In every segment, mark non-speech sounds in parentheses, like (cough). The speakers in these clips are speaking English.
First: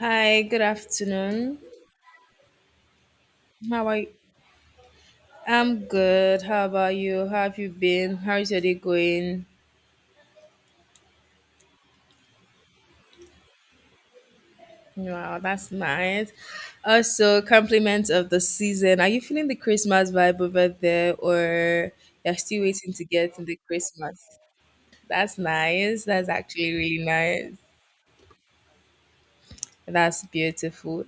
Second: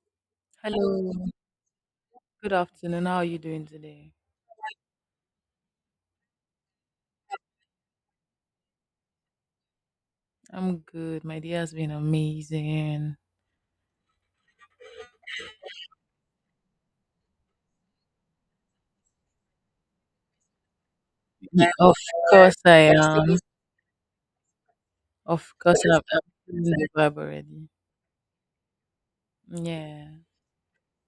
Hi, good Hello, afternoon. good afternoon. How are you doing How are you? today? I'm good. How about you? How have you been? How's your day going? I'm good. My day has been amazing. Wow, that's nice. Also, compliments of the season. Are you feeling the Christmas vibe over there, Yeah, or of you're course still I waiting to get am. to the Christmas? That's Of course I'm, nice. I'm That's feeling actually the really vibe nice. already. Yeah. That's beautiful.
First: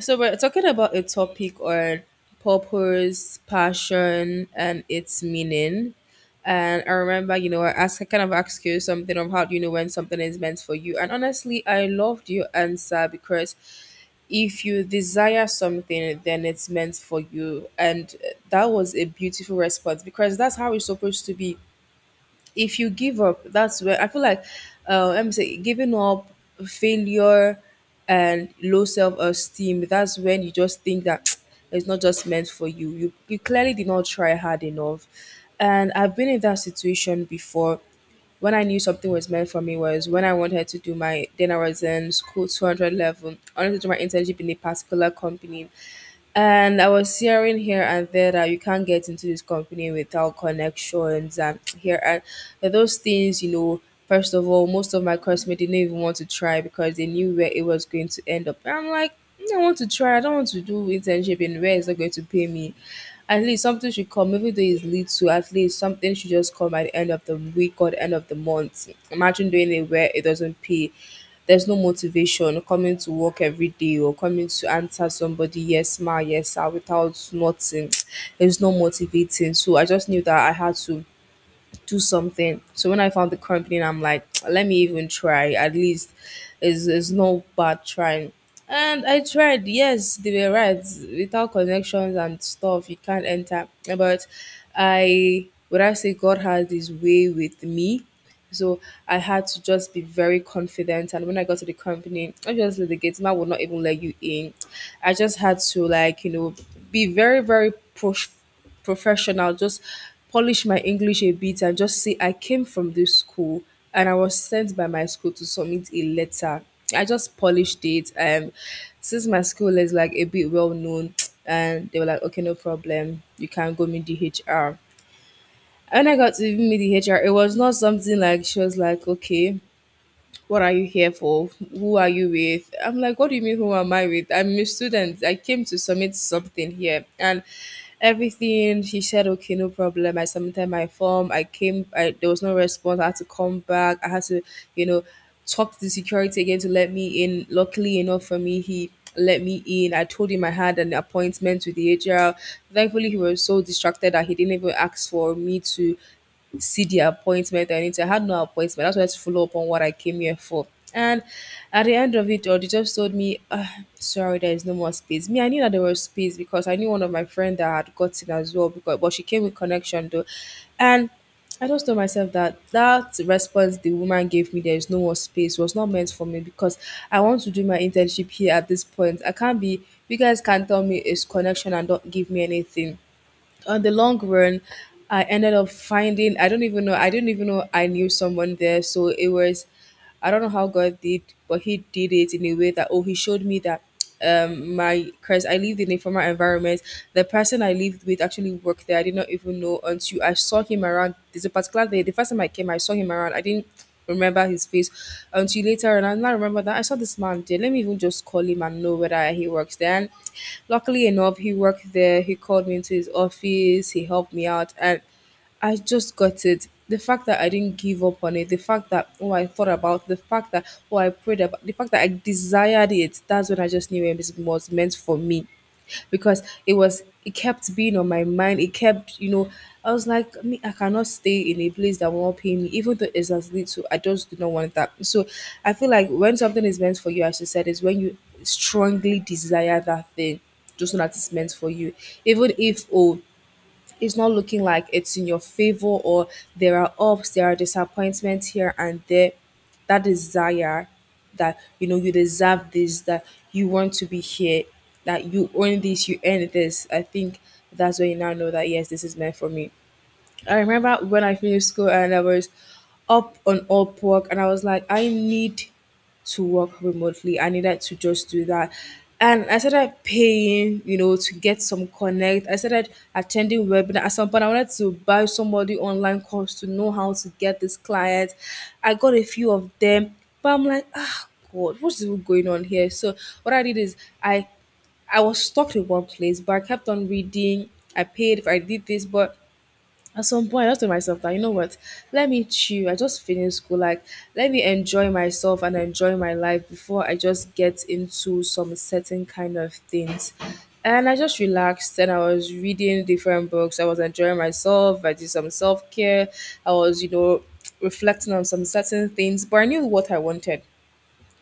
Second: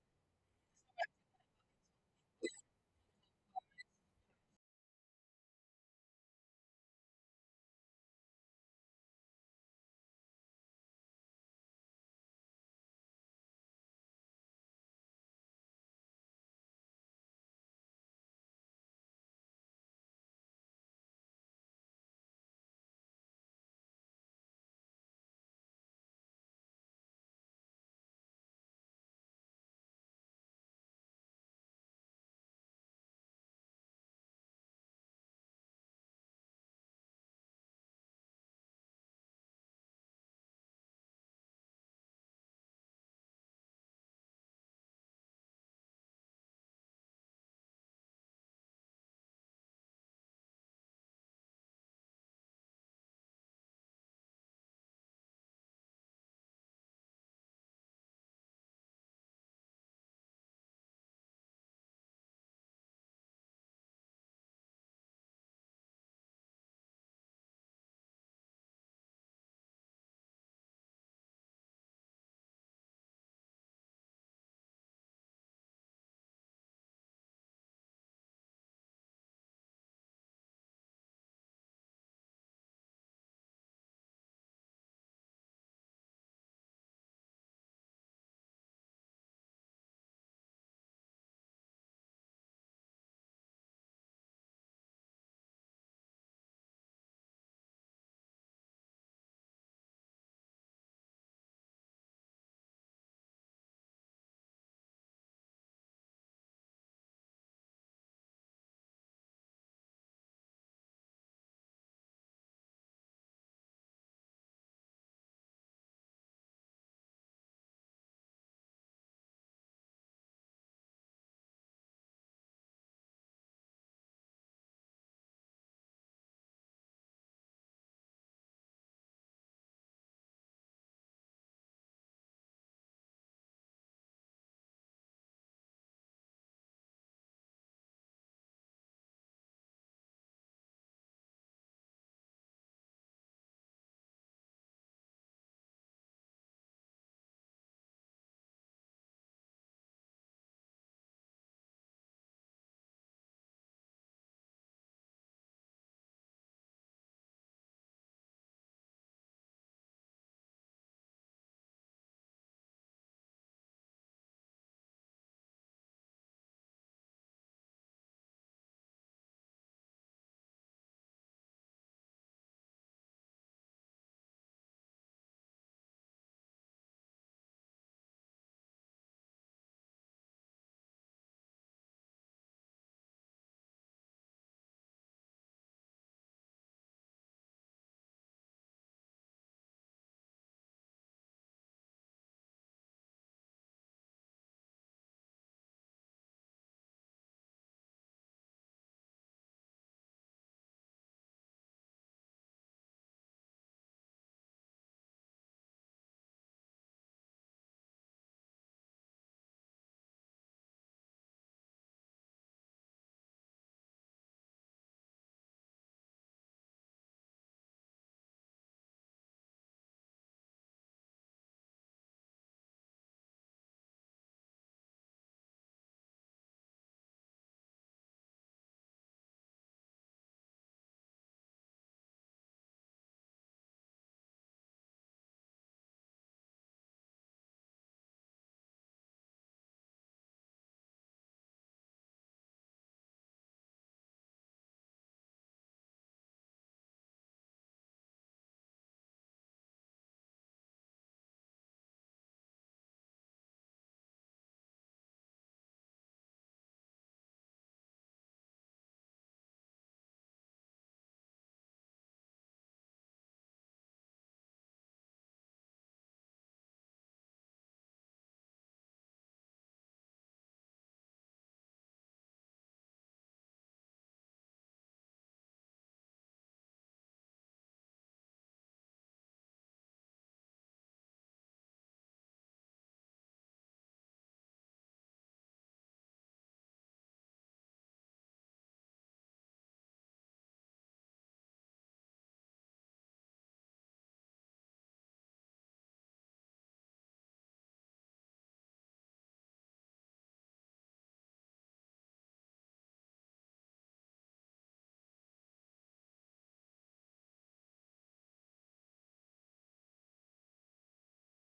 So we're talking about a topic on purpose, passion, and its meaning. And I remember, I asked, I kind of asked you something of how do you know when something is meant for you. And honestly, I loved your answer because if you desire something, then it's meant for you. And that was a beautiful response, because that's how it's supposed to be. If you give up, that's where I feel like, let me say, giving up, failure, and low self esteem, that's when you just think that (tsk) it's not just meant for you. You clearly did not try hard enough. And I've been in that situation before. When I knew something was meant for me was when I wanted to do my, then I was in school 200 level. I wanted to do my internship in a particular company, and I was hearing here and there that you can't get into this company without connections and (tsk) here and those things. First of all, most of my classmates didn't even want to try because they knew where it was going to end up. And I'm like, "Mm, I want to try. I don't want to do internship in where it's not going to pay me. At least something should come, even though it's to, at least something should just come at the end of the week or the end of the month. Imagine doing it where it doesn't pay. There's no motivation coming to work every day or coming to answer somebody, yes, ma, yes, sir, without nothing. (tsk) It's not motivating. So I just knew that I had to do something. So when I found the company, I'm like, (tsk) let me even try. At least it's no bad trying." And I tried, yes, they were right. Without connections and stuff, you can't enter. But I, would I say God had his way with me? So I had to just be very confident. And when I got to the company, obviously the gate man would not even let you in. I just had to, like, be very, very professional, just polish my English a bit and just say I came from this school and I was sent by my school to submit a letter. I just polished it. And since my school is like a bit well known, (tsk) and they were like, okay, no problem. You can go meet the HR. When I got to even meet the HR, it was not something. Like, she was like, okay, what are you here for? Who are you with? I'm like, what do you mean, who am I with? I'm a student. I came to submit something here. And everything, she said, okay, no problem. I submitted my form. I came, I, there was no response. I had to come back. I had to, you know, talk to the security again to let me in. Luckily enough for me, he let me in. I told him I had an appointment with the HR. Thankfully, he was so distracted that he didn't even ask for me to see the appointment or anything. I had no appointment. That's why I had to follow up on what I came here for. And at the end of it all, they just told me, sorry, there is no more space. Me, I knew that there was space because I knew one of my friend that had gotten as well, because but she came with connection though. And I just told myself that that response the woman gave me, there is no more space, was not meant for me because I want to do my internship here at this point. I can't be, you guys can't tell me it's connection and don't give me anything. On the long run, I ended up finding, I don't even know, I didn't even know I knew someone there. So it was, I don't know how God did, but He did it in a way that, oh, He showed me that my, because I lived in a former environment. The person I lived with actually worked there. I did not even know until I saw him around. There's a particular day, the first time I came, I saw him around. I didn't remember his face until later on. And I remember that I saw this man there. Let me even just call him and know whether he works there. And luckily enough, he worked there. He called me into his office. He helped me out. And I just got it. The fact that I didn't give up on it, the fact that oh I thought about, the fact that oh I prayed about, the fact that I desired it. That's when I just knew it was meant for me, because it was, it kept being on my mind. It kept, I was like, me, I cannot stay in a place that will not pay me even though it's as little. I just do not want that. So I feel like when something is meant for you, as you said, is when you strongly desire that thing, just so that it's meant for you, even if oh it's not looking like it's in your favor, or there are ups, there are disappointments here and there, that desire, that you know you deserve this, that you want to be here, that you earn this, you earn this. I think that's when you now know that yes, this is meant for me. I remember when I finished school and I was up on up work and I was like, I need to work remotely. I needed to just do that. And I started paying, to get some connect. I started attending webinar. At some point, I wanted to buy somebody online course to know how to get this client. I got a few of them, but I'm like, ah, God, what's even going on here? So what I did is, I was stuck in one place, but I kept on reading. I paid, I did this, but at some point, I just told myself that, you know what, let me chill. I just finished school. Like, let me enjoy myself and enjoy my life before I just get into some certain kind of things. And I just relaxed and I was reading different books. I was enjoying myself. I did some self care. I was, reflecting on some certain things, but I knew what I wanted.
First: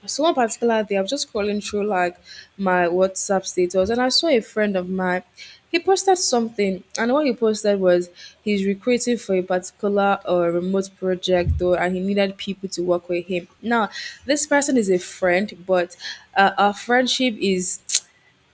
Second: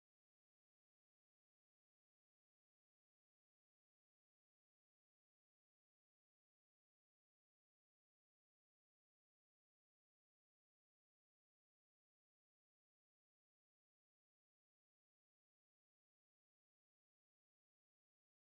So one particular day, I was just scrolling through like my WhatsApp status, and I saw a friend of mine. He posted something, and what he posted was he's recruiting for a particular remote project, though, and he needed people to work with him. Now, this person is a friend, but our friendship is,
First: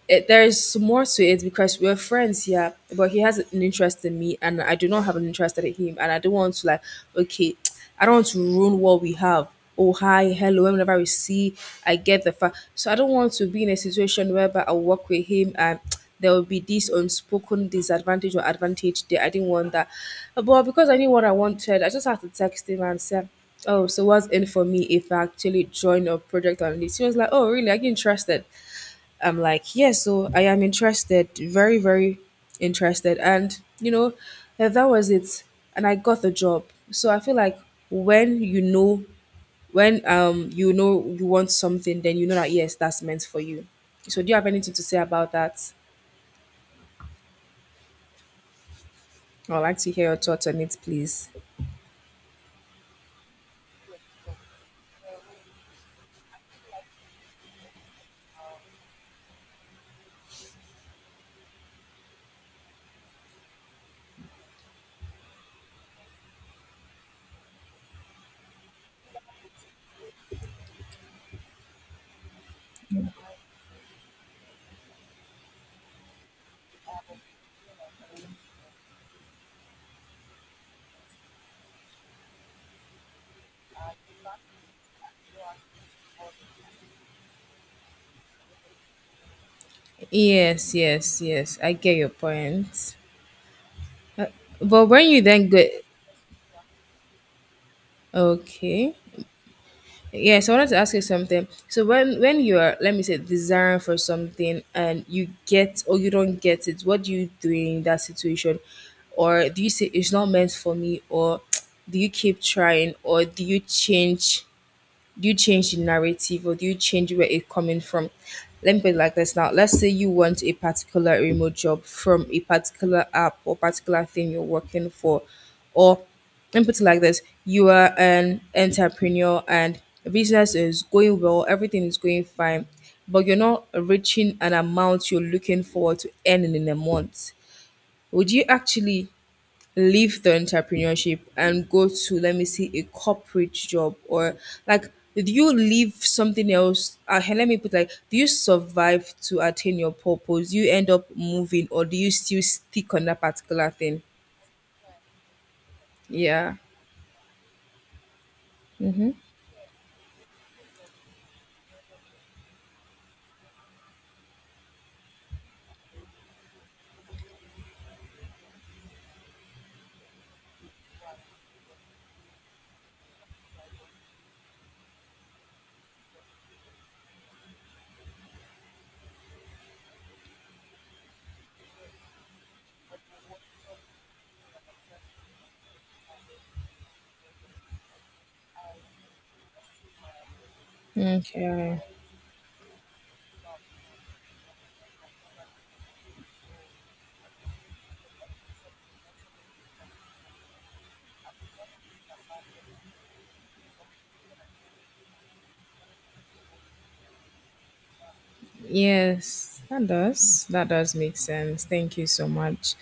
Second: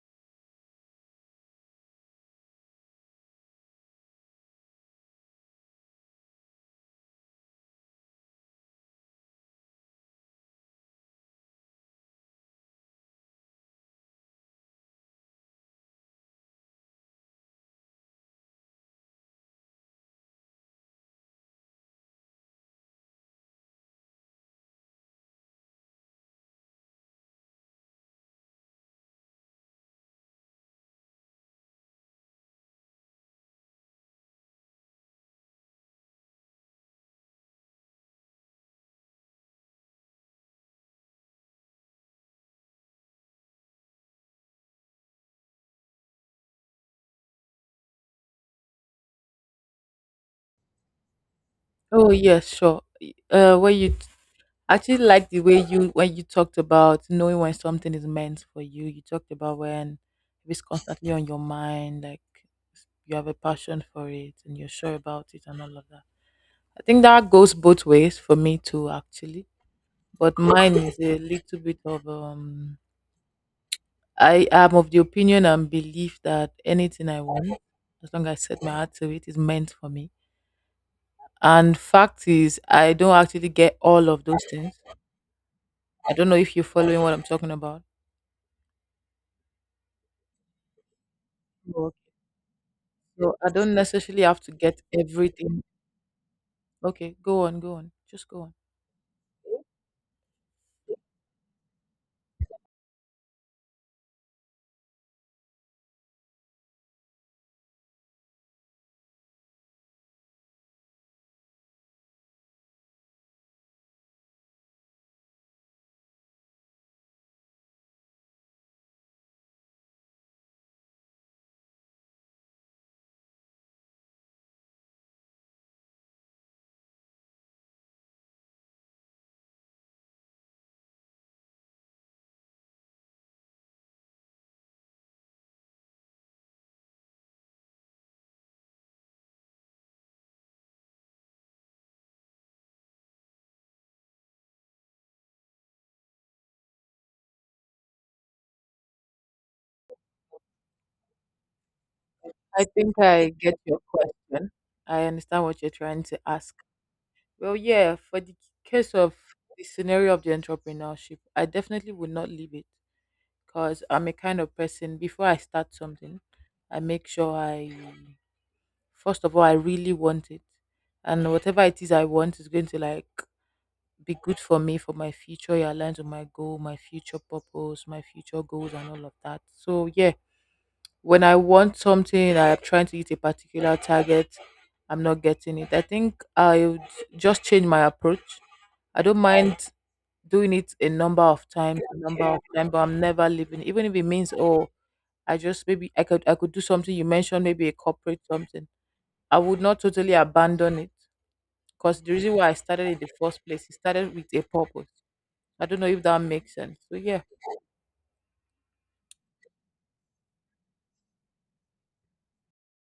it, there is more to it, because we're friends, yeah. But he has an interest in me, and I do not have an interest in him, and I don't want to, like, okay, I don't want to ruin what we have. Oh hi, hello. Whenever we see, I get the fact. So I don't want to be in a situation whereby I work with him and (tsk) there will be this unspoken disadvantage or advantage there. I didn't want that, but because I knew what I wanted, I just had to text him and say, "Oh, so what's in for me if I actually join your project on this?" He was like, "Oh really? Are you interested?" I'm like, yes, so I am interested, very, very interested. And, eh, that was it. And I got the job. So I feel like when you know, when you know you want something, then you know that yes, that's meant for you. So do you have anything to say about that? I'd like to hear your thoughts on it, please. Oh yeah, sure. Uh, where you t- I actually like the way you when you talked about knowing when something is meant for you. You talked about when it's constantly on your mind, like you have a passion for it and you're sure about it and all of that. I think that goes both ways for me too, actually, but mine is a little bit of I am of the opinion and belief that anything I want, as long as I set my heart to it, is meant for me. And fact is, I don't actually get all of those things. I don't know if you're following what I'm talking about. Yes, yes, yes. I But get your point. so I don't necessarily have to get But when you then everything. get, Okay, go on, go on, just go on. okay. Yes, I wanted to ask you something. So when you are, let me say, desiring for something and you get or you don't get it, what do you do in that situation? Or do you say it's not meant for me? Or (tsk) do you keep trying? Or do you change, do you change the narrative, or do you change where it's coming from? Let me put it like this now. Let's say you want a particular remote job from a particular app or particular thing you're working for, or let me put it like this: you are an entrepreneur and business is going well, everything is going fine, but you're not reaching an amount you're looking forward to earning in a month. Would you actually leave the entrepreneurship and go to, let me see, a corporate job? Or like, did you leave something else, hey, let me put like, do you survive to attain your purpose? Do you end up moving, or do you still I stick think on that I get particular your thing? question. I understand what you're trying to Yeah. ask. Well, yeah, for the case Mm-hmm. of the scenario of the entrepreneurship, I definitely would not leave it because I'm a kind of person, before I start something, I make sure I, first of all, I really want it, and whatever it is I want is going to like be good for me, for my future. It aligns with my goal, my future purpose, my future goals, and all of that. So yeah, when I want something, I'm trying to hit a particular target. I'm not getting it. I think I would just change my approach. I don't mind doing it a number of times, Okay. a number of times, but I'm never leaving. Even if it means, oh, I just, maybe I could, I could do something you mentioned, maybe a corporate something. I would not totally abandon it because the reason why I started in the first place, it started with a purpose. I don't know if that makes sense. So yeah. Yes, that does. That does make sense. Thank you so much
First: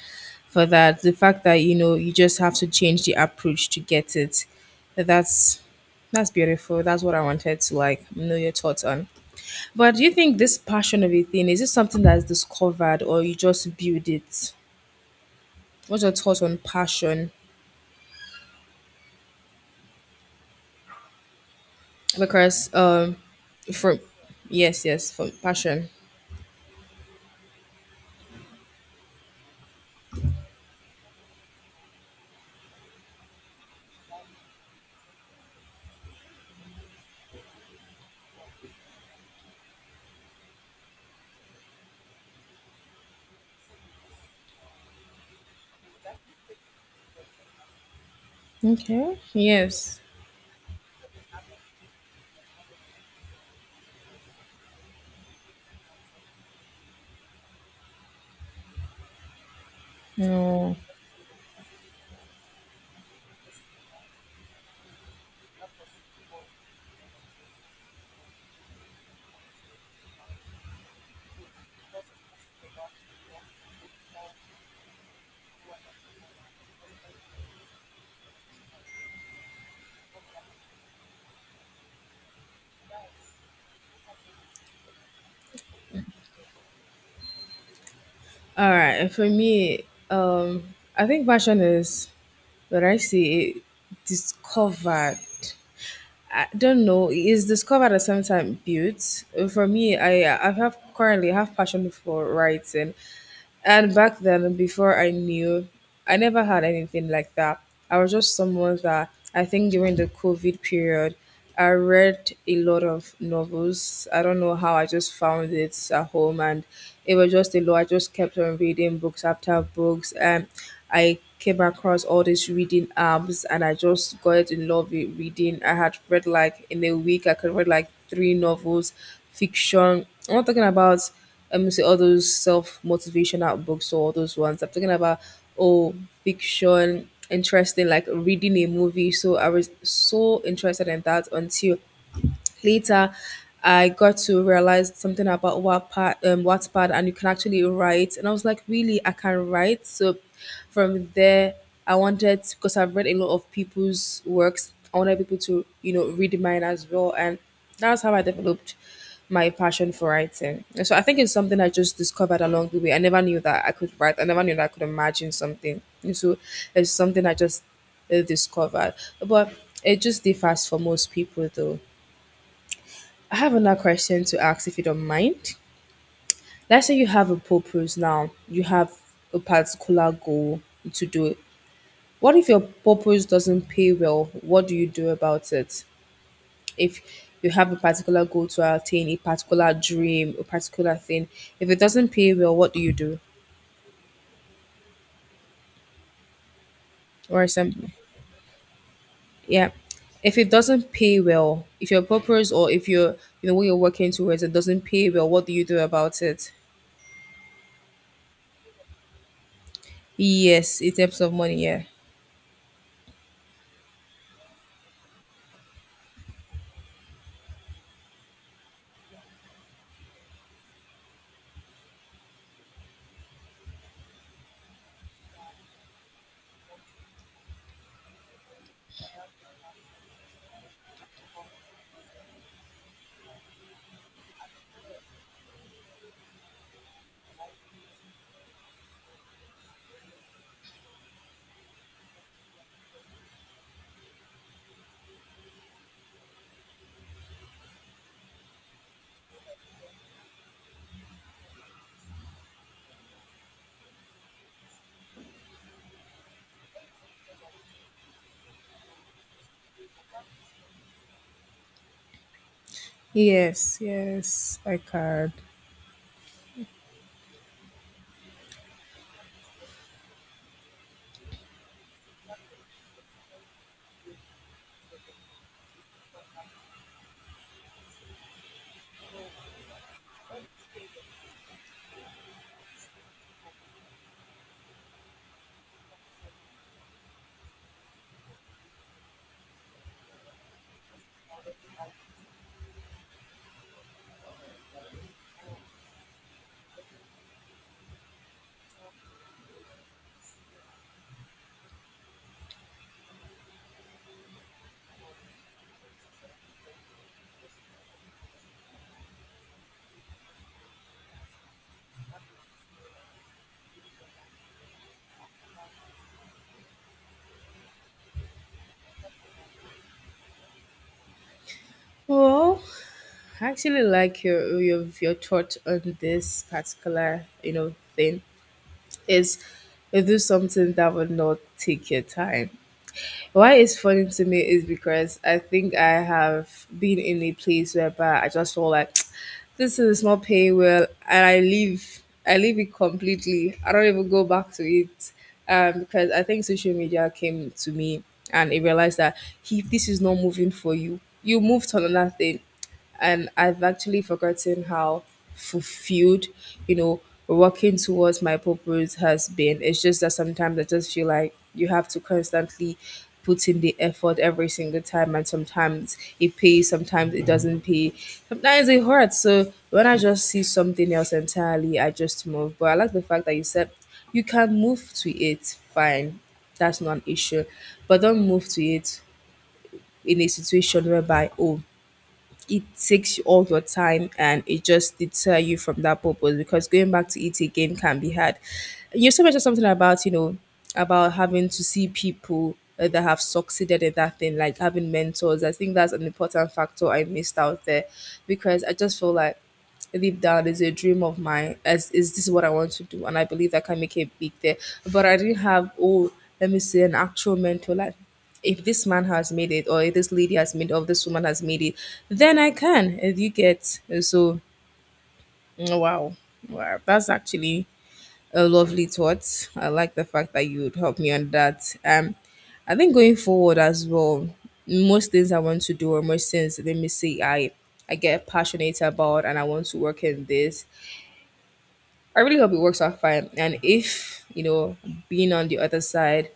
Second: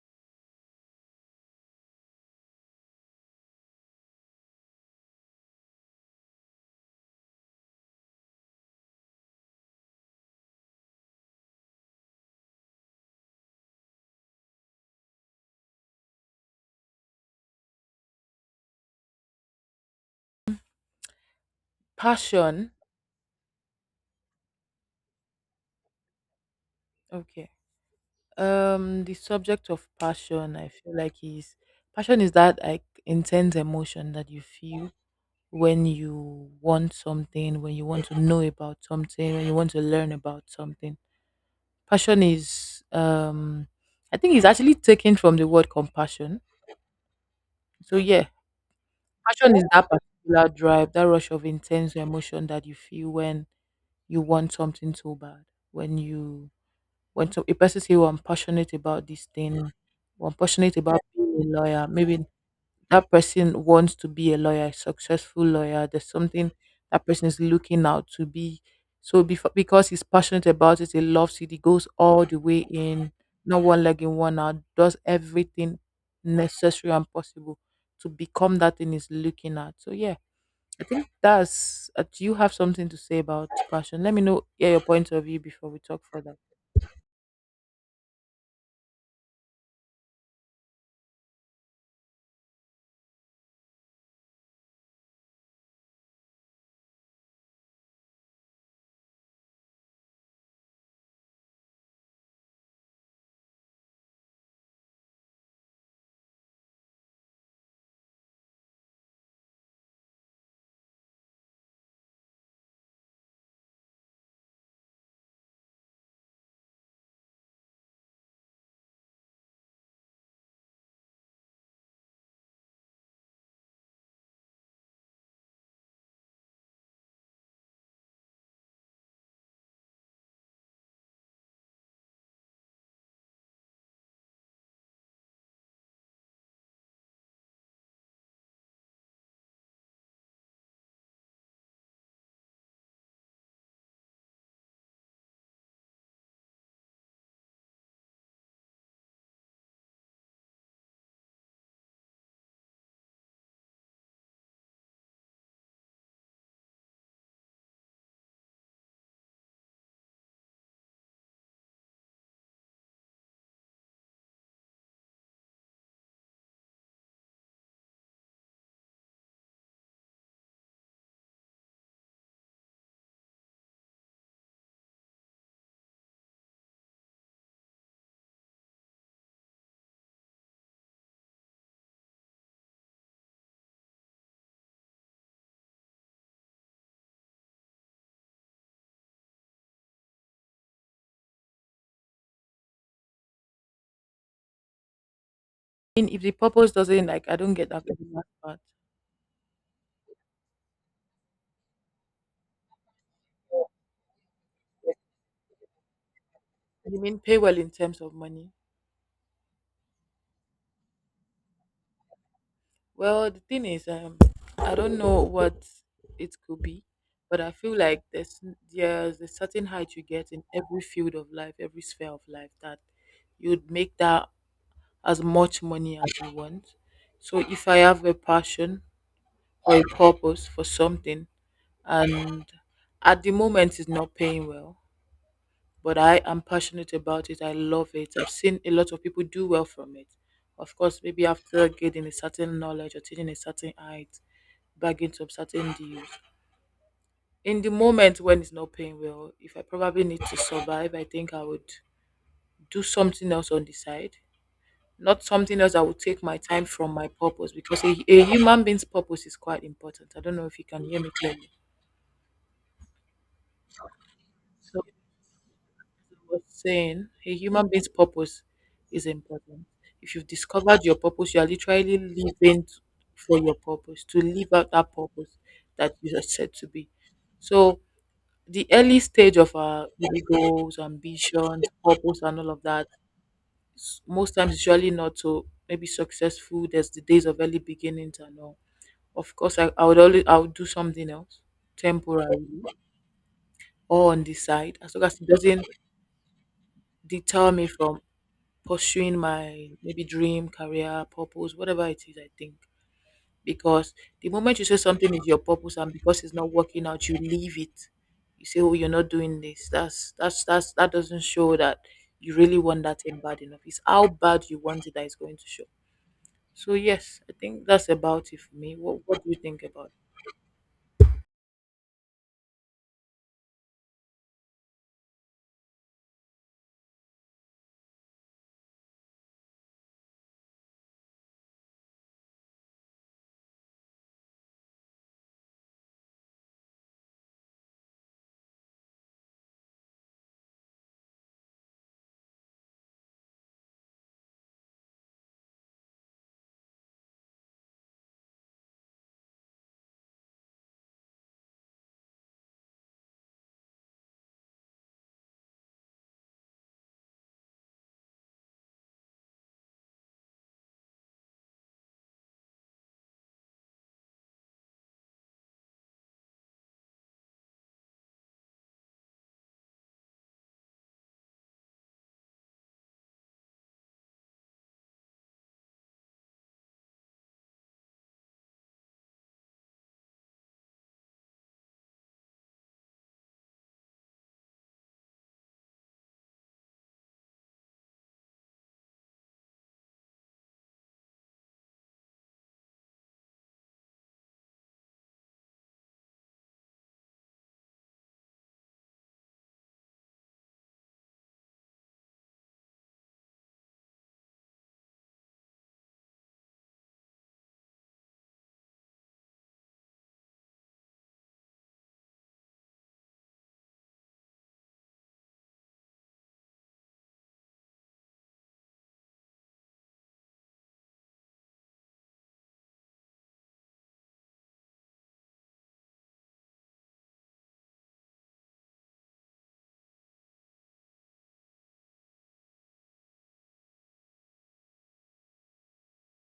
for that. The fact that you know you just have to change the approach to get it. That's that's beautiful. That's what I wanted to like know your thoughts on. But do you think this passion of a thing, is it something that's discovered or you just build it? What's your thoughts on passion? Passion. Because from, yes, yes, for passion. Okay. The subject of passion, I feel like, is passion is that like intense emotion that you feel when you want something, when you want to know about something, when you want to learn about something. Passion is I think it's actually taken from the word compassion. So yeah, Okay. passion is that Yes. particular drive, that rush of intense emotion that you feel when you want something so bad. When you, when so a person say, "Oh, I'm passionate about this thing. Or I'm No. passionate about being a lawyer." Maybe that person wants to be a lawyer, a successful lawyer. There's something that person is looking out to be. So before, because he's passionate about it, he loves it. He goes all the way in, not one leg in, one out. Does everything necessary and possible to become that thing he's looking at. So yeah, I think that's. Do you have something to say about passion? Let me know. Hear your point of view before we talk further. All right, for me, um, I think passion is what I see it, discovered. I don't know. It is discovered at some time, built. For me, I have currently have passion for writing. And back then, before I knew, I never had anything like that. I was just someone that, I think during the COVID period, I read a lot of novels. I don't know how, I just found it at home, and it was just a lot. I just kept on reading books after books, and I came across all these reading apps, and I just got in love with reading. I had read like in a week, I could read like three novels, fiction. I'm not talking about say all those self motivational books or all those ones. I'm talking about oh fiction, interesting, like reading a movie. So I was so interested in that until later I got to realize something about Wattpad, Wattpad, and you can actually write. And I was like, really, I can write. So from there, I wanted, because I've read a lot of people's works, I wanted people to, you know, read mine as well, and that's how I developed my passion for writing. And so I think it's something I just discovered along the way. I never knew that I could write. I never knew that I could imagine something. And so it's something I just discovered, but it just differs for most people, though. I have another question to ask if you don't mind. Let's say you have a purpose now, you have a particular goal to do it. What if your purpose doesn't pay well? What do you do about it? If you have a particular goal to attain, a particular dream, a particular thing, if it doesn't pay well, what do you do? I mean, if the purpose doesn't, like, I Or don't get that something. part. Yeah. If it doesn't pay well, if your purpose, or if you're, you know, what you're working towards, it doesn't pay well, what do you do about it? You mean pay well in terms of money? Yes, in terms of money, yeah. Well, the thing is, I don't know what it could be, but I feel like there's a certain height you get in every field of life, every sphere of life, that you'd make that as much money as you want. So if I have a passion or a purpose for something, and at the moment it's not paying well, but I am passionate about it. I love it. I've seen a lot of people do well from it. Of course, maybe after getting a certain knowledge, or taking a certain height, bagging some certain deals. In the moment when it's not paying well, if I probably need to survive, I think I would do something else on the side. Not something else that would take my time from my purpose, because a human being's purpose is quite important. I don't know if you can hear me clearly. Yes, yes, I So can. was saying a human being's purpose is important. If you've discovered your purpose, you are literally for your purpose, to live out that purpose that you are set to be. So the early stage of our maybe goals, ambitions, purpose, and all of that, most times it's usually not so maybe successful. There's the days of early beginnings and all. Of course I would always, I would do something else temporarily or on the side, as long as it doesn't deter me from pursuing my maybe dream, career, purpose, whatever it is, I think. Because the moment you say something is your purpose and, because it's not working out, you leave it. You say, "Oh, you're not doing this." That's that doesn't show that you really want that thing bad enough. It's how bad you want it that is going to show. So yes, I think that's about it for me. What do you think about it? Well, I actually like your thought on this particular, you know, thing. Is, you do something that would not take your time. Why it's funny to me is because I think I have been in a place whereby I just feel like (tsk) this is not paying well, and I leave. I leave it completely. I don't even go back to it, because I think social media came to me and it realized that if this is not moving for you, you move to another thing, and I've actually forgotten how fulfilled, you know, working towards my purpose has been. It's just that sometimes I just feel like you have to constantly put in the effort every single time, and sometimes it pays, sometimes it doesn't pay, sometimes it hurts. So when I just see something else entirely, I just move. But I like the fact that you said you can move to it, fine, that's not an issue, but don't move to it in a situation whereby it takes all your time and it just deter you from that purpose, because going back to it again can be hard. You also mentioned something about, you know, about having to see people, that have succeeded in that thing, like having mentors. I think that's an important factor I missed out there because I just feel like deep down is a dream of mine, as is, this is what I want to do and I believe I can make it big there, but I didn't have, let me say, an actual mentor. Like, if this man has made it, or if this lady has made it, or this woman has made it, then I can, if you get, so. Mm, wow. Wow, that's actually a lovely thought. I like the fact that you would help me on that. I think going forward as well, most things I want to do, or most things, let me say, I get passionate about and I want to work in this, I really hope it works out fine. And if, you know, being on the other side,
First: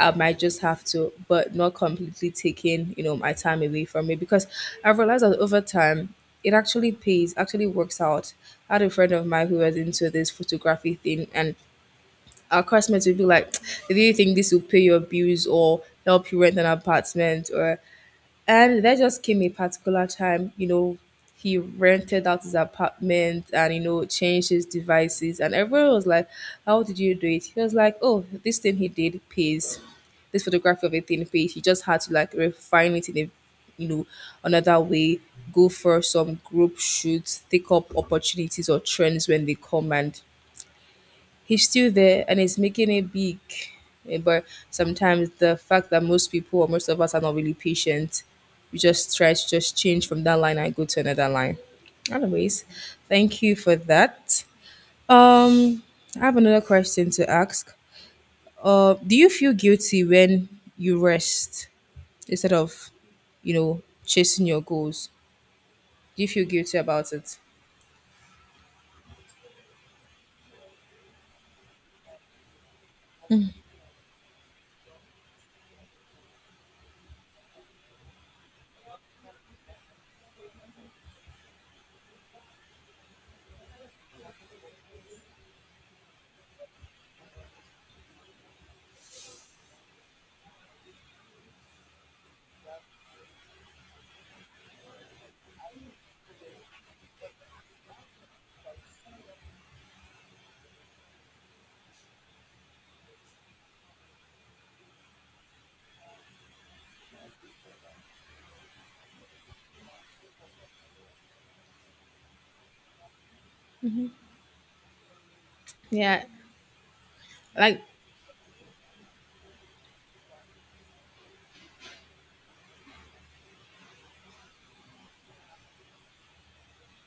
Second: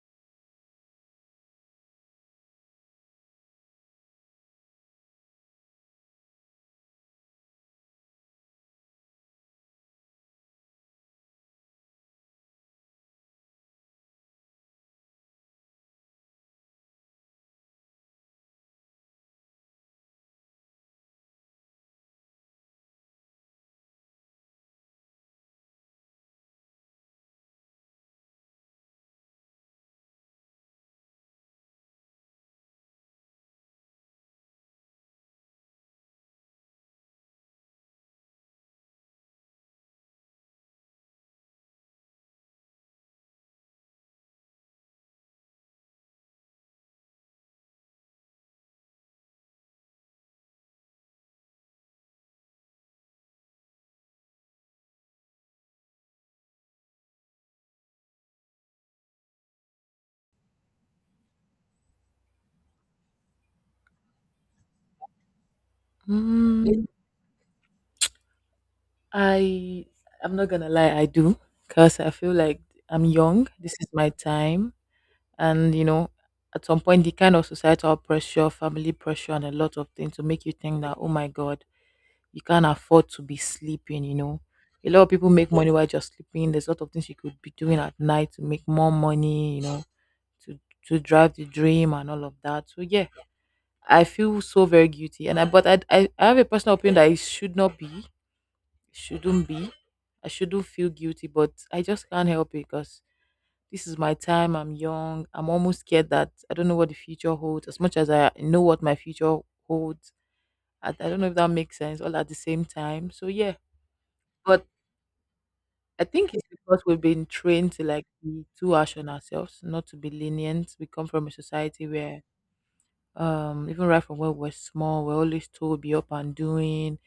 I might just have to, but not completely taking, you know, my time away from it, because I've realized that over time it actually pays, actually works out. I had a friend of mine who was into this photography thing, and our classmates would be like, (tsk) do you think this will pay your bills or help you rent an apartment or, and there just came a particular time, you know, he rented out his apartment and, you know, changed his devices. And everyone was like, how did you do it? He was like, oh, this thing he did pays. This photography of a thing pays. He just had to like refine it in a, you know, another way, go for some group shoots, take up opportunities or trends when they come, and he's still there and he's making it big. Eh, but sometimes the fact that most people, or most of us, are not really patient, we just try to just change from that line and go to another line. Anyways, thank you for that. Um, I have another question to ask. Do you feel guilty when you rest instead of, you know, chasing your goals? Do you feel guilty Mm, about it? I I'm not gonna lie, I do, cause I feel like I'm young. This is my time. And you know, at some point, the kind of societal pressure, family pressure, and a lot of things to make you think that, oh my god, you can't afford to be sleeping, you know, a lot of people make money while just sleeping. There's a lot of things you could be doing at night to make more money, you know, to to drive the dream and all of that. So yeah, I feel so very guilty and I but I have a personal opinion that it should not be, shouldn't be. I shouldn't feel guilty, but I just can't help it because this is my time. I'm young. I'm almost scared that I don't know what the future holds. As much as I know what my future holds, I don't know if that makes sense all at the same time. So, yeah. But I Yeah, think it's because we've been trained like, to like be too harsh on ourselves, not to be lenient. We come from a society where, even right from when we're small, we're always told be up and doing.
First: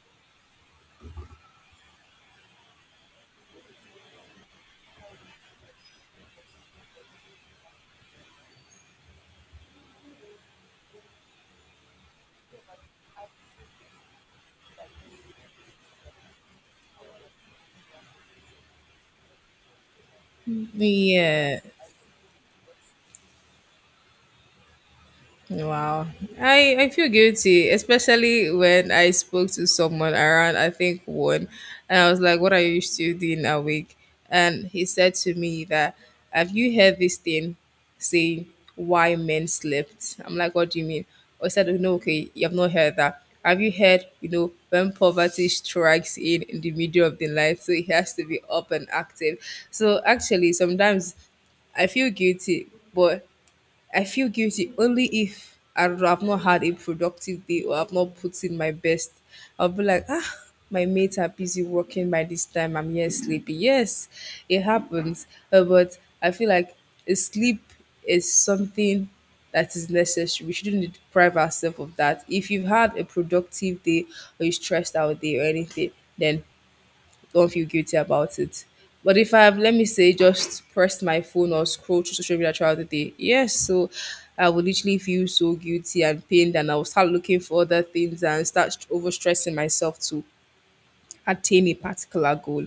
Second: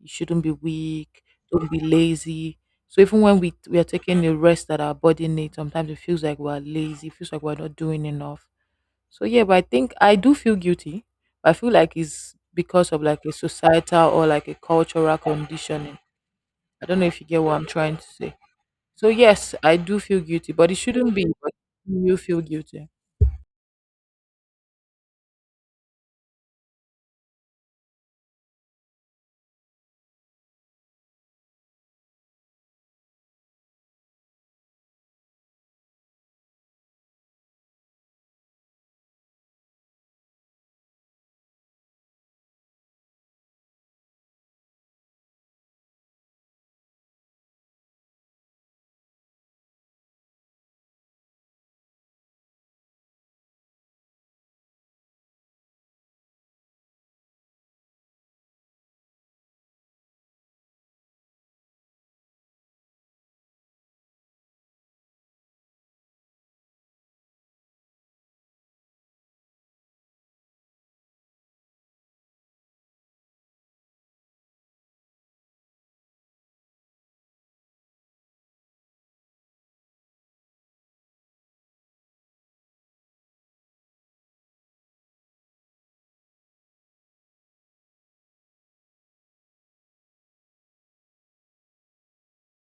You shouldn't be weak. Don't be lazy. So even when we are taking the rest that our body needs, sometimes it feels like we're lazy. It feels like we're not doing enough. So yeah, but I think I do feel guilty. I feel like it's because of like a societal or like a cultural conditioning. I don't know if you get what I'm trying to say. So yes, I do feel guilty, but it shouldn't be. But yeah. you feel guilty. Wow. I feel guilty, especially when I spoke to someone around, I think, one, and I was like, what are you still doing awake? And he said to me that, have you heard this thing saying why men slept? I'm like, what do you mean? Or he said, no, okay, you have not heard that. Have you heard, you know, when poverty strikes in the middle of the night, so it has to be up and active? So actually, sometimes I feel guilty, but I feel guilty only if, I don't know, I've not had a productive day or I've not put in my best. I'll be like, ah, my mates are busy working by this time. I'm here sleepy. Yes, it happens. But I feel like a sleep is something that is necessary. We shouldn't deprive ourselves of that. If you've had a productive day or you stressed out day or anything, then don't feel guilty about it. But if I have, let me say, just pressed my phone or scrolled through social media throughout the day, yes, so I would literally feel so guilty and pained, and I will start looking for other things and start overstressing myself to attain a particular goal.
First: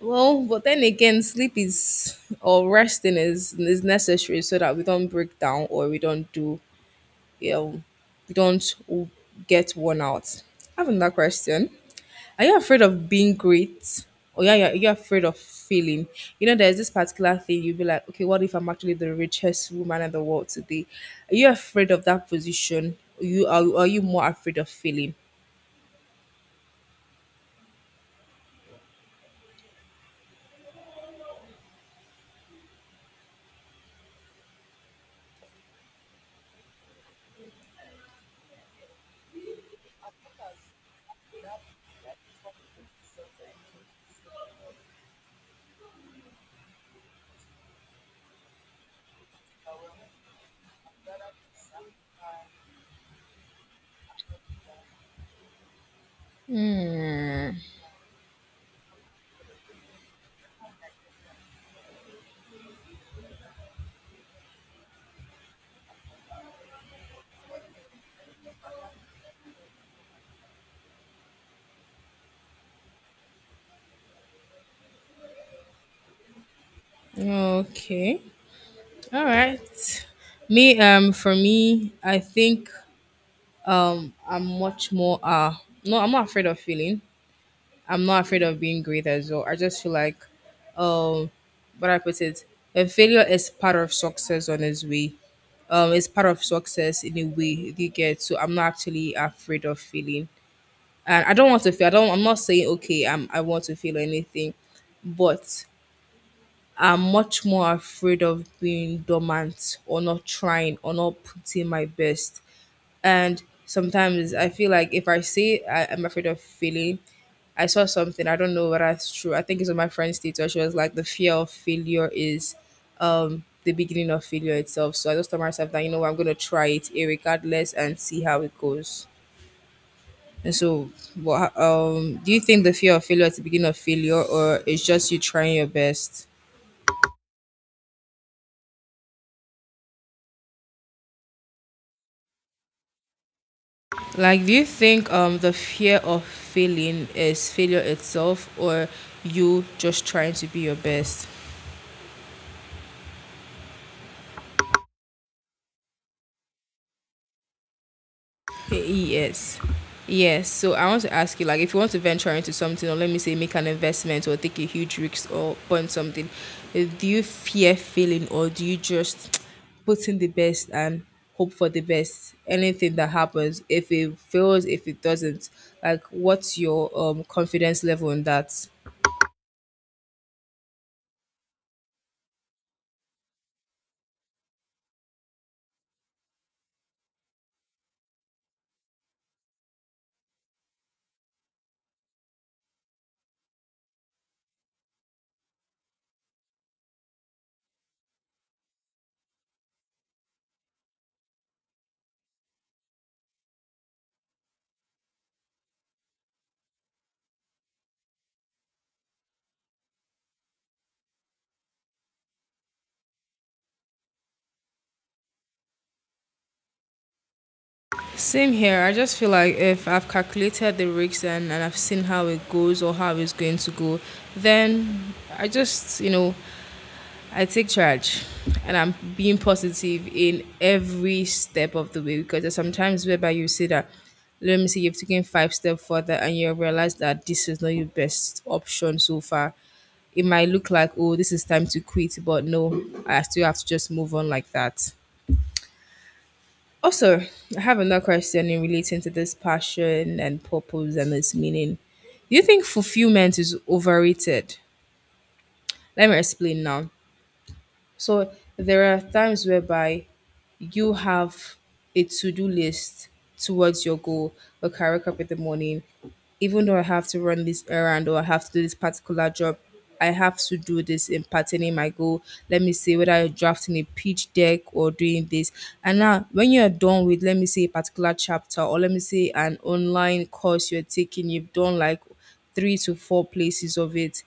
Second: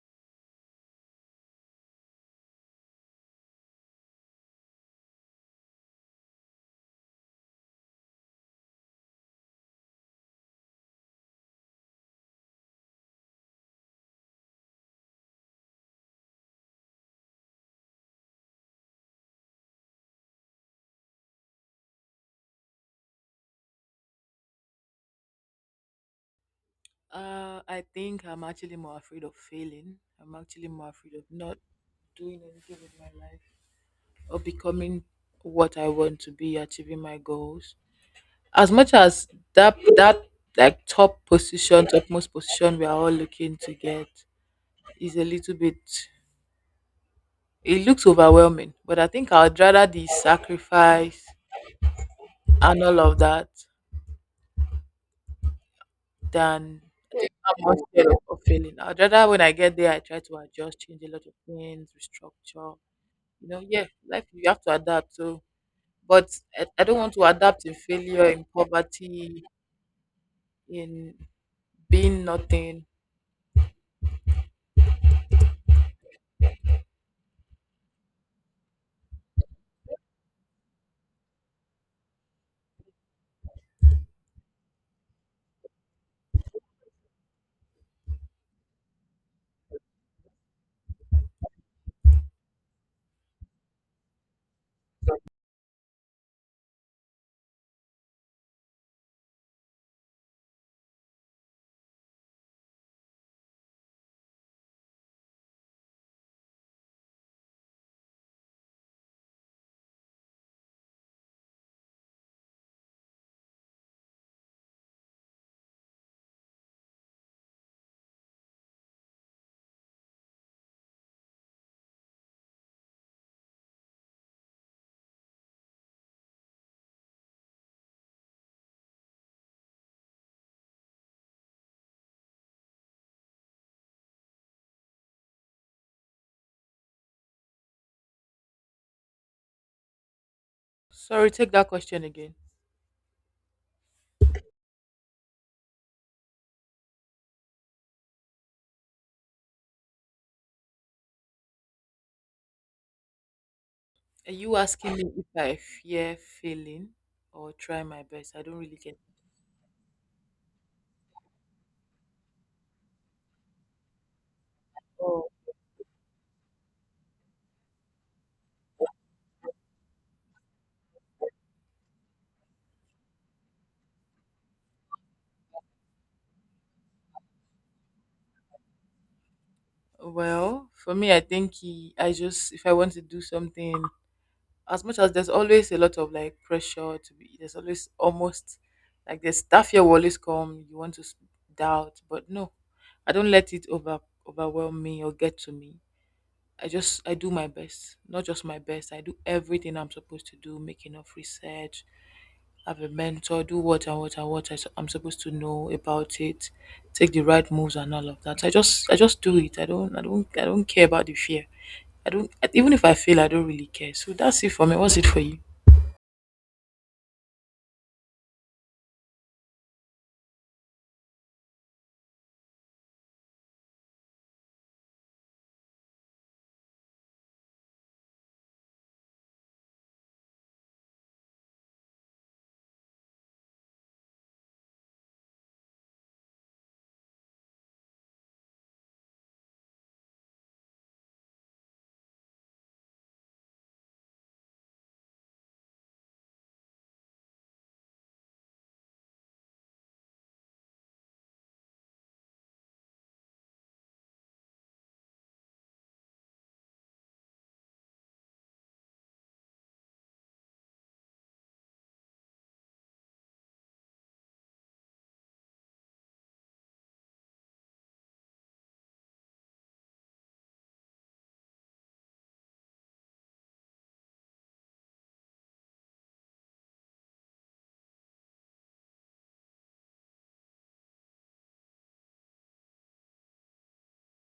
Well, but then again, sleep is, or resting is necessary so that we don't break down or we don't do, you know, we don't get worn out. Having that question. Are you afraid of being great? Or yeah, yeah, you're afraid of failing. You know, there's this particular thing, you'll be like, okay, what if I'm actually the richest woman in the world today? Are you afraid of that position? You are you more afraid of failing? I think I'm actually more afraid of failing. I'm actually more afraid of not doing anything with my life, or becoming what I want to be, achieving my goals. As much as that like top position, topmost position we are all looking to get, is a little bit, it looks overwhelming, but I think I would rather the sacrifice and all of that than, I'm more scared of failing. I'd rather when I get there, I try to adjust, change a lot of things, restructure, you know. Yeah, life, you have to adapt. So but I don't want to adapt in failure, in poverty, in being nothing. Okay. All right. Me, for me, I think I'm much more no, I'm not afraid of feeling. I'm not afraid of being great as well. I just feel like, um, but I put it, a failure is part of success on its way. It's part of success in a way, you get. So I'm not actually afraid of failing, and I don't want to fail. I don't. I'm not saying okay. I'm. I want to fail or anything, but I'm much more afraid of being dormant or not trying or not putting my best. And sometimes I feel like if I say I'm afraid of failing, I saw something. I don't know whether it's true. I think it's on my friend's status. She was like, the fear of failure is the beginning of failure itself. So I just told myself that, you know what, I'm gonna try it regardless and see how it goes. And so, what do you think, the fear of failure is the beginning of failure, or it's just you trying your best? Sorry, take that question again. Like, do you think the fear of failing is failure itself, or you just trying to be your best? Are you asking me if I fear failing or try my best? I don't really get. Yes. Yes. So I want to ask you, like, if you want to venture into something, or let me say, make an investment, or take a huge Oh. risk, or burn something, do you fear failing, or do you just (tsk) put in the best and hope for the best? Anything that happens, if it fails, if it doesn't, like, what's your confidence level in that? Well, for me, I think he, I just, if I want to do something, as much as there's always a lot of like pressure to be, there's always almost like the stuff here will always come, you want to doubt, but no, I don't let it overwhelm me or get to me. I do my best, not just my best. I do everything I'm supposed to do, make enough research, have a mentor, do what and what and what am supposed to know about it, take the right moves and all of that. I just do it. I don't, I don't care about the fear. I don't, even if I fail, I don't really care. So that's it for me. What's it for you? Same here. I just feel like if I've calculated the risks and I've seen how it goes or how it's going to go, then I just, you know, I take charge and I'm being positive in every step of the way, because there's sometimes whereby you see that, let me see, you've taken 5 steps further and you realize that this is not your best option so far. It might look like, oh, this is time to quit, but no, I still have to just move on like that. Also, I have another question in relating to this passion and purpose and its meaning. Do you think fulfillment is overrated? Let me explain now. So there are times whereby you have a to-do list towards your goal. Okay, I wake up in the morning, even though I have to run this errand or I have to do this particular job, I have to do this in patterning my goal. Let me see whether you're drafting a pitch deck or doing this. And now, when you're done with, let me say, a particular chapter or let me say, an online course you're taking, you've done like 3 to 4 places of it,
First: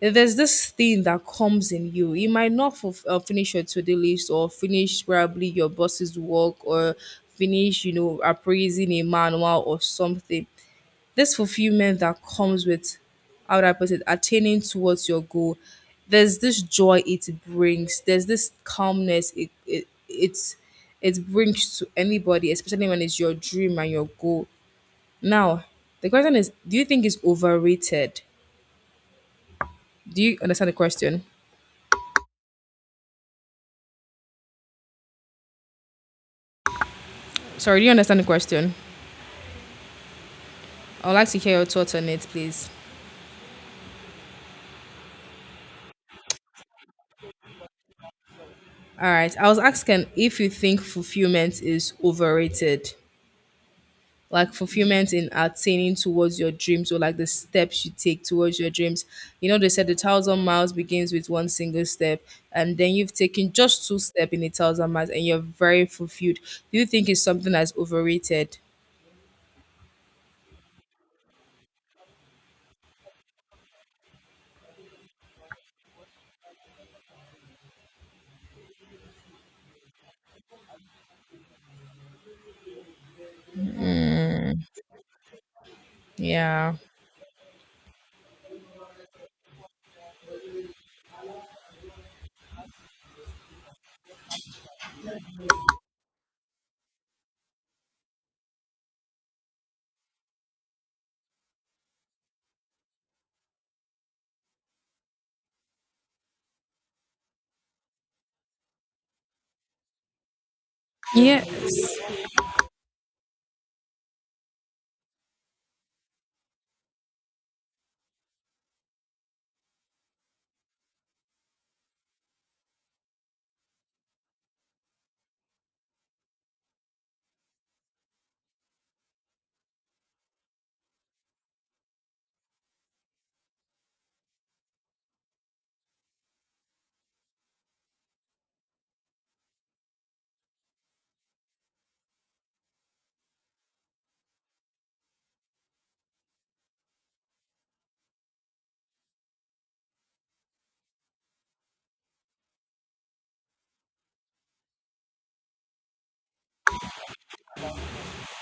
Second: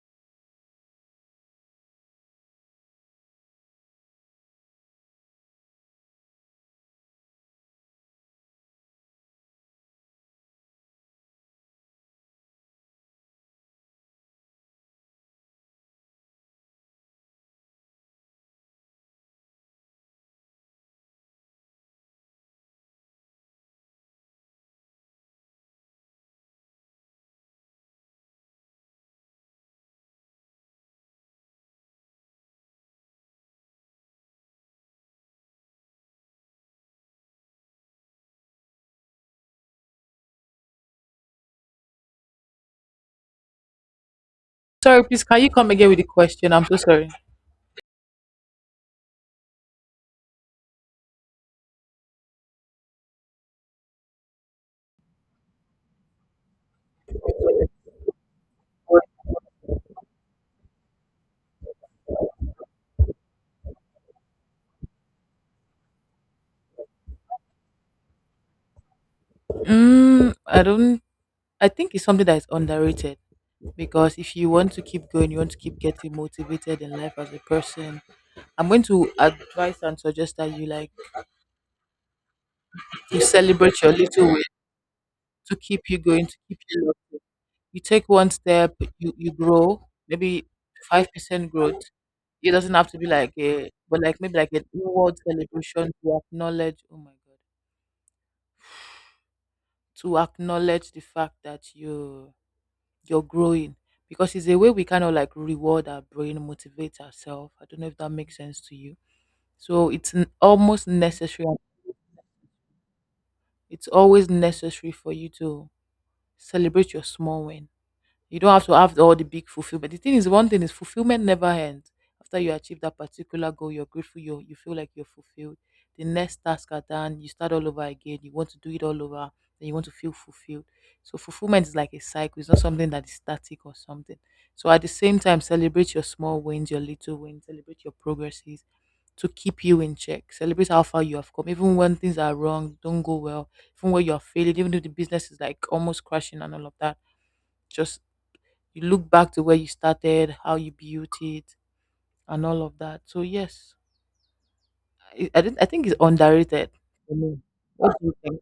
there's this thing that comes in you. You might not finish your to-do list or finish probably your boss's work or finish, you know, appraising a manual or something. This fulfillment that comes with, how would I put it, attaining towards your goal. There's this joy it brings. There's this calmness it it brings to anybody, especially when it's your dream and your goal. Now, the question is, do you think it's overrated? Do you understand the question? Sorry, do you understand the question? I would like to hear your thoughts on it, please. Sorry, please. Can you come again with the question? I'm so sorry. All right. I was asking if you think fulfillment is overrated, like fulfillment in attaining towards your dreams or like the steps you take towards your dreams. You know, they said the thousand miles begins with one single step, and then you've taken just two steps in a thousand miles and you're very fulfilled. Do you think it's something that's overrated? Mm, I don't. I think it's something that is underrated, because if you want to keep going, you want to keep getting motivated in life as a person, I'm going to advise and suggest that you like to celebrate your little wins to keep you going, to keep Yeah. you looking. You take one step, you grow, maybe 5% growth. It doesn't have to be like a, but like maybe like an inward celebration to acknowledge. Oh my God, to acknowledge the fact that you're growing, because it's a way we kind of like reward our brain, motivate ourselves. I don't know if that makes sense to you. So it's almost necessary. Yes. It's always necessary for you to celebrate your small win. You don't have to have all the big fulfillment. The thing is, one thing is fulfillment never ends. After you achieve that particular goal, you're grateful, you feel like you're fulfilled. The next task at hand, you start all over again. You want to do it all over, then you want to feel fulfilled. So fulfillment is like a cycle. It's not something that is static or something. So at the same time, celebrate your small wins, your little wins, celebrate your progresses to keep you in check. Celebrate how far you have come, even when things are wrong, don't go well, even when you're failing, even if the business is like almost crashing and all of that. Just you look back to where you started, how you built it, and all of that. So yes, I, didn't, I think it's underrated for me. What do you think?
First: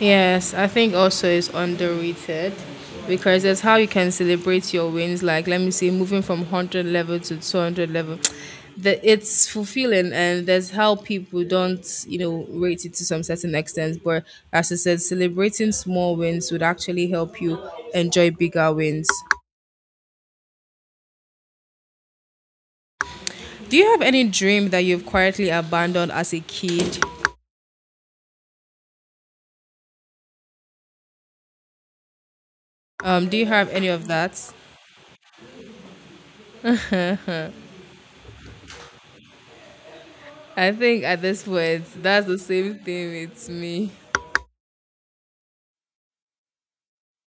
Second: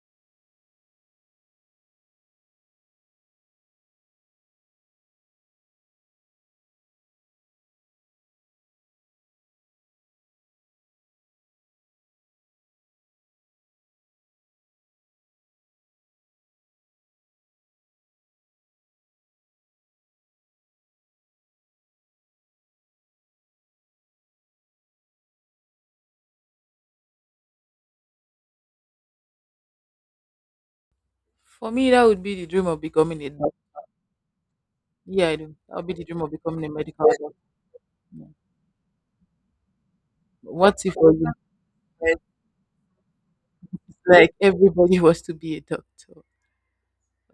Yes, I think also it's underrated, because that's how you can celebrate your wins. Like, let me see, moving from 100 level to 200 level, (tsk) that it's fulfilling, and that's how people don't, you know, rate it to some certain extent. But as I said, celebrating small wins would actually help you enjoy bigger wins. Do you have any dream that you've quietly abandoned as a kid? For me, that would be the dream of becoming a Do you have any of that? yeah, I do. That would be the dream of becoming a medical doctor. Yeah. I What if think for at you, this point, that's the same thing with me. like everybody (laughs) was to be a doctor?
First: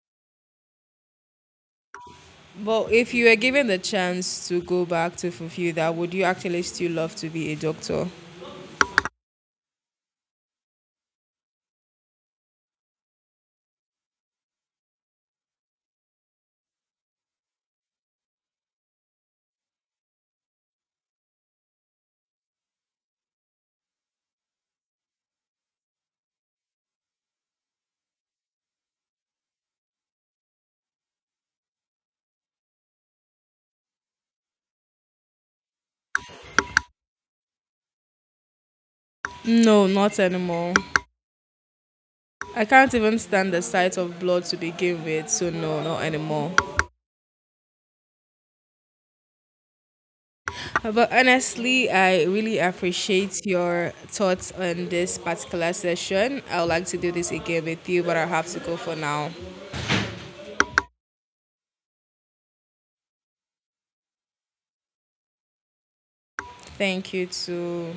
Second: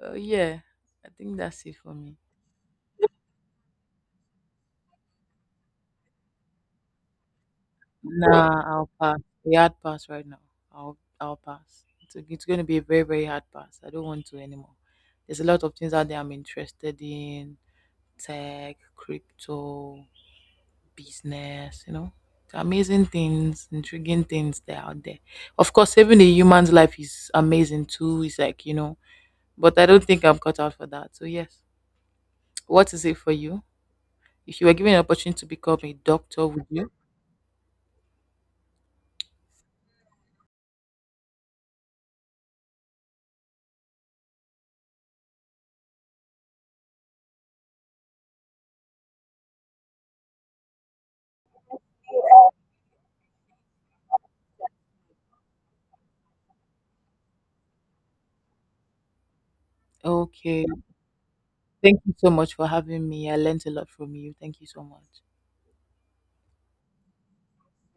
Yeah, I think that's it for me. But if you were given the chance to go back to fulfill that, would you actually still love to be a doctor? Nah, I'll pass. A hard pass right now. I'll pass. It's going to be a very very hard pass. I don't want to anymore. There's a lot of things out there I'm interested in: tech, crypto, business. You know, amazing things, intriguing things that are out there. Of course, saving a human's life is amazing too. It's like, you know, but I don't think I'm cut out for that. So yes, what is it for you? If you were given an opportunity to become a doctor, would you? No, not anymore. I can't even stand the sight of blood to begin with, so no, not anymore. But honestly, I really appreciate your thoughts on this particular session. I would like to do this again with you, but I have to go for now. Okay. Thank you so much for having me. I learned a lot from you. Thank you so much. Thank you too.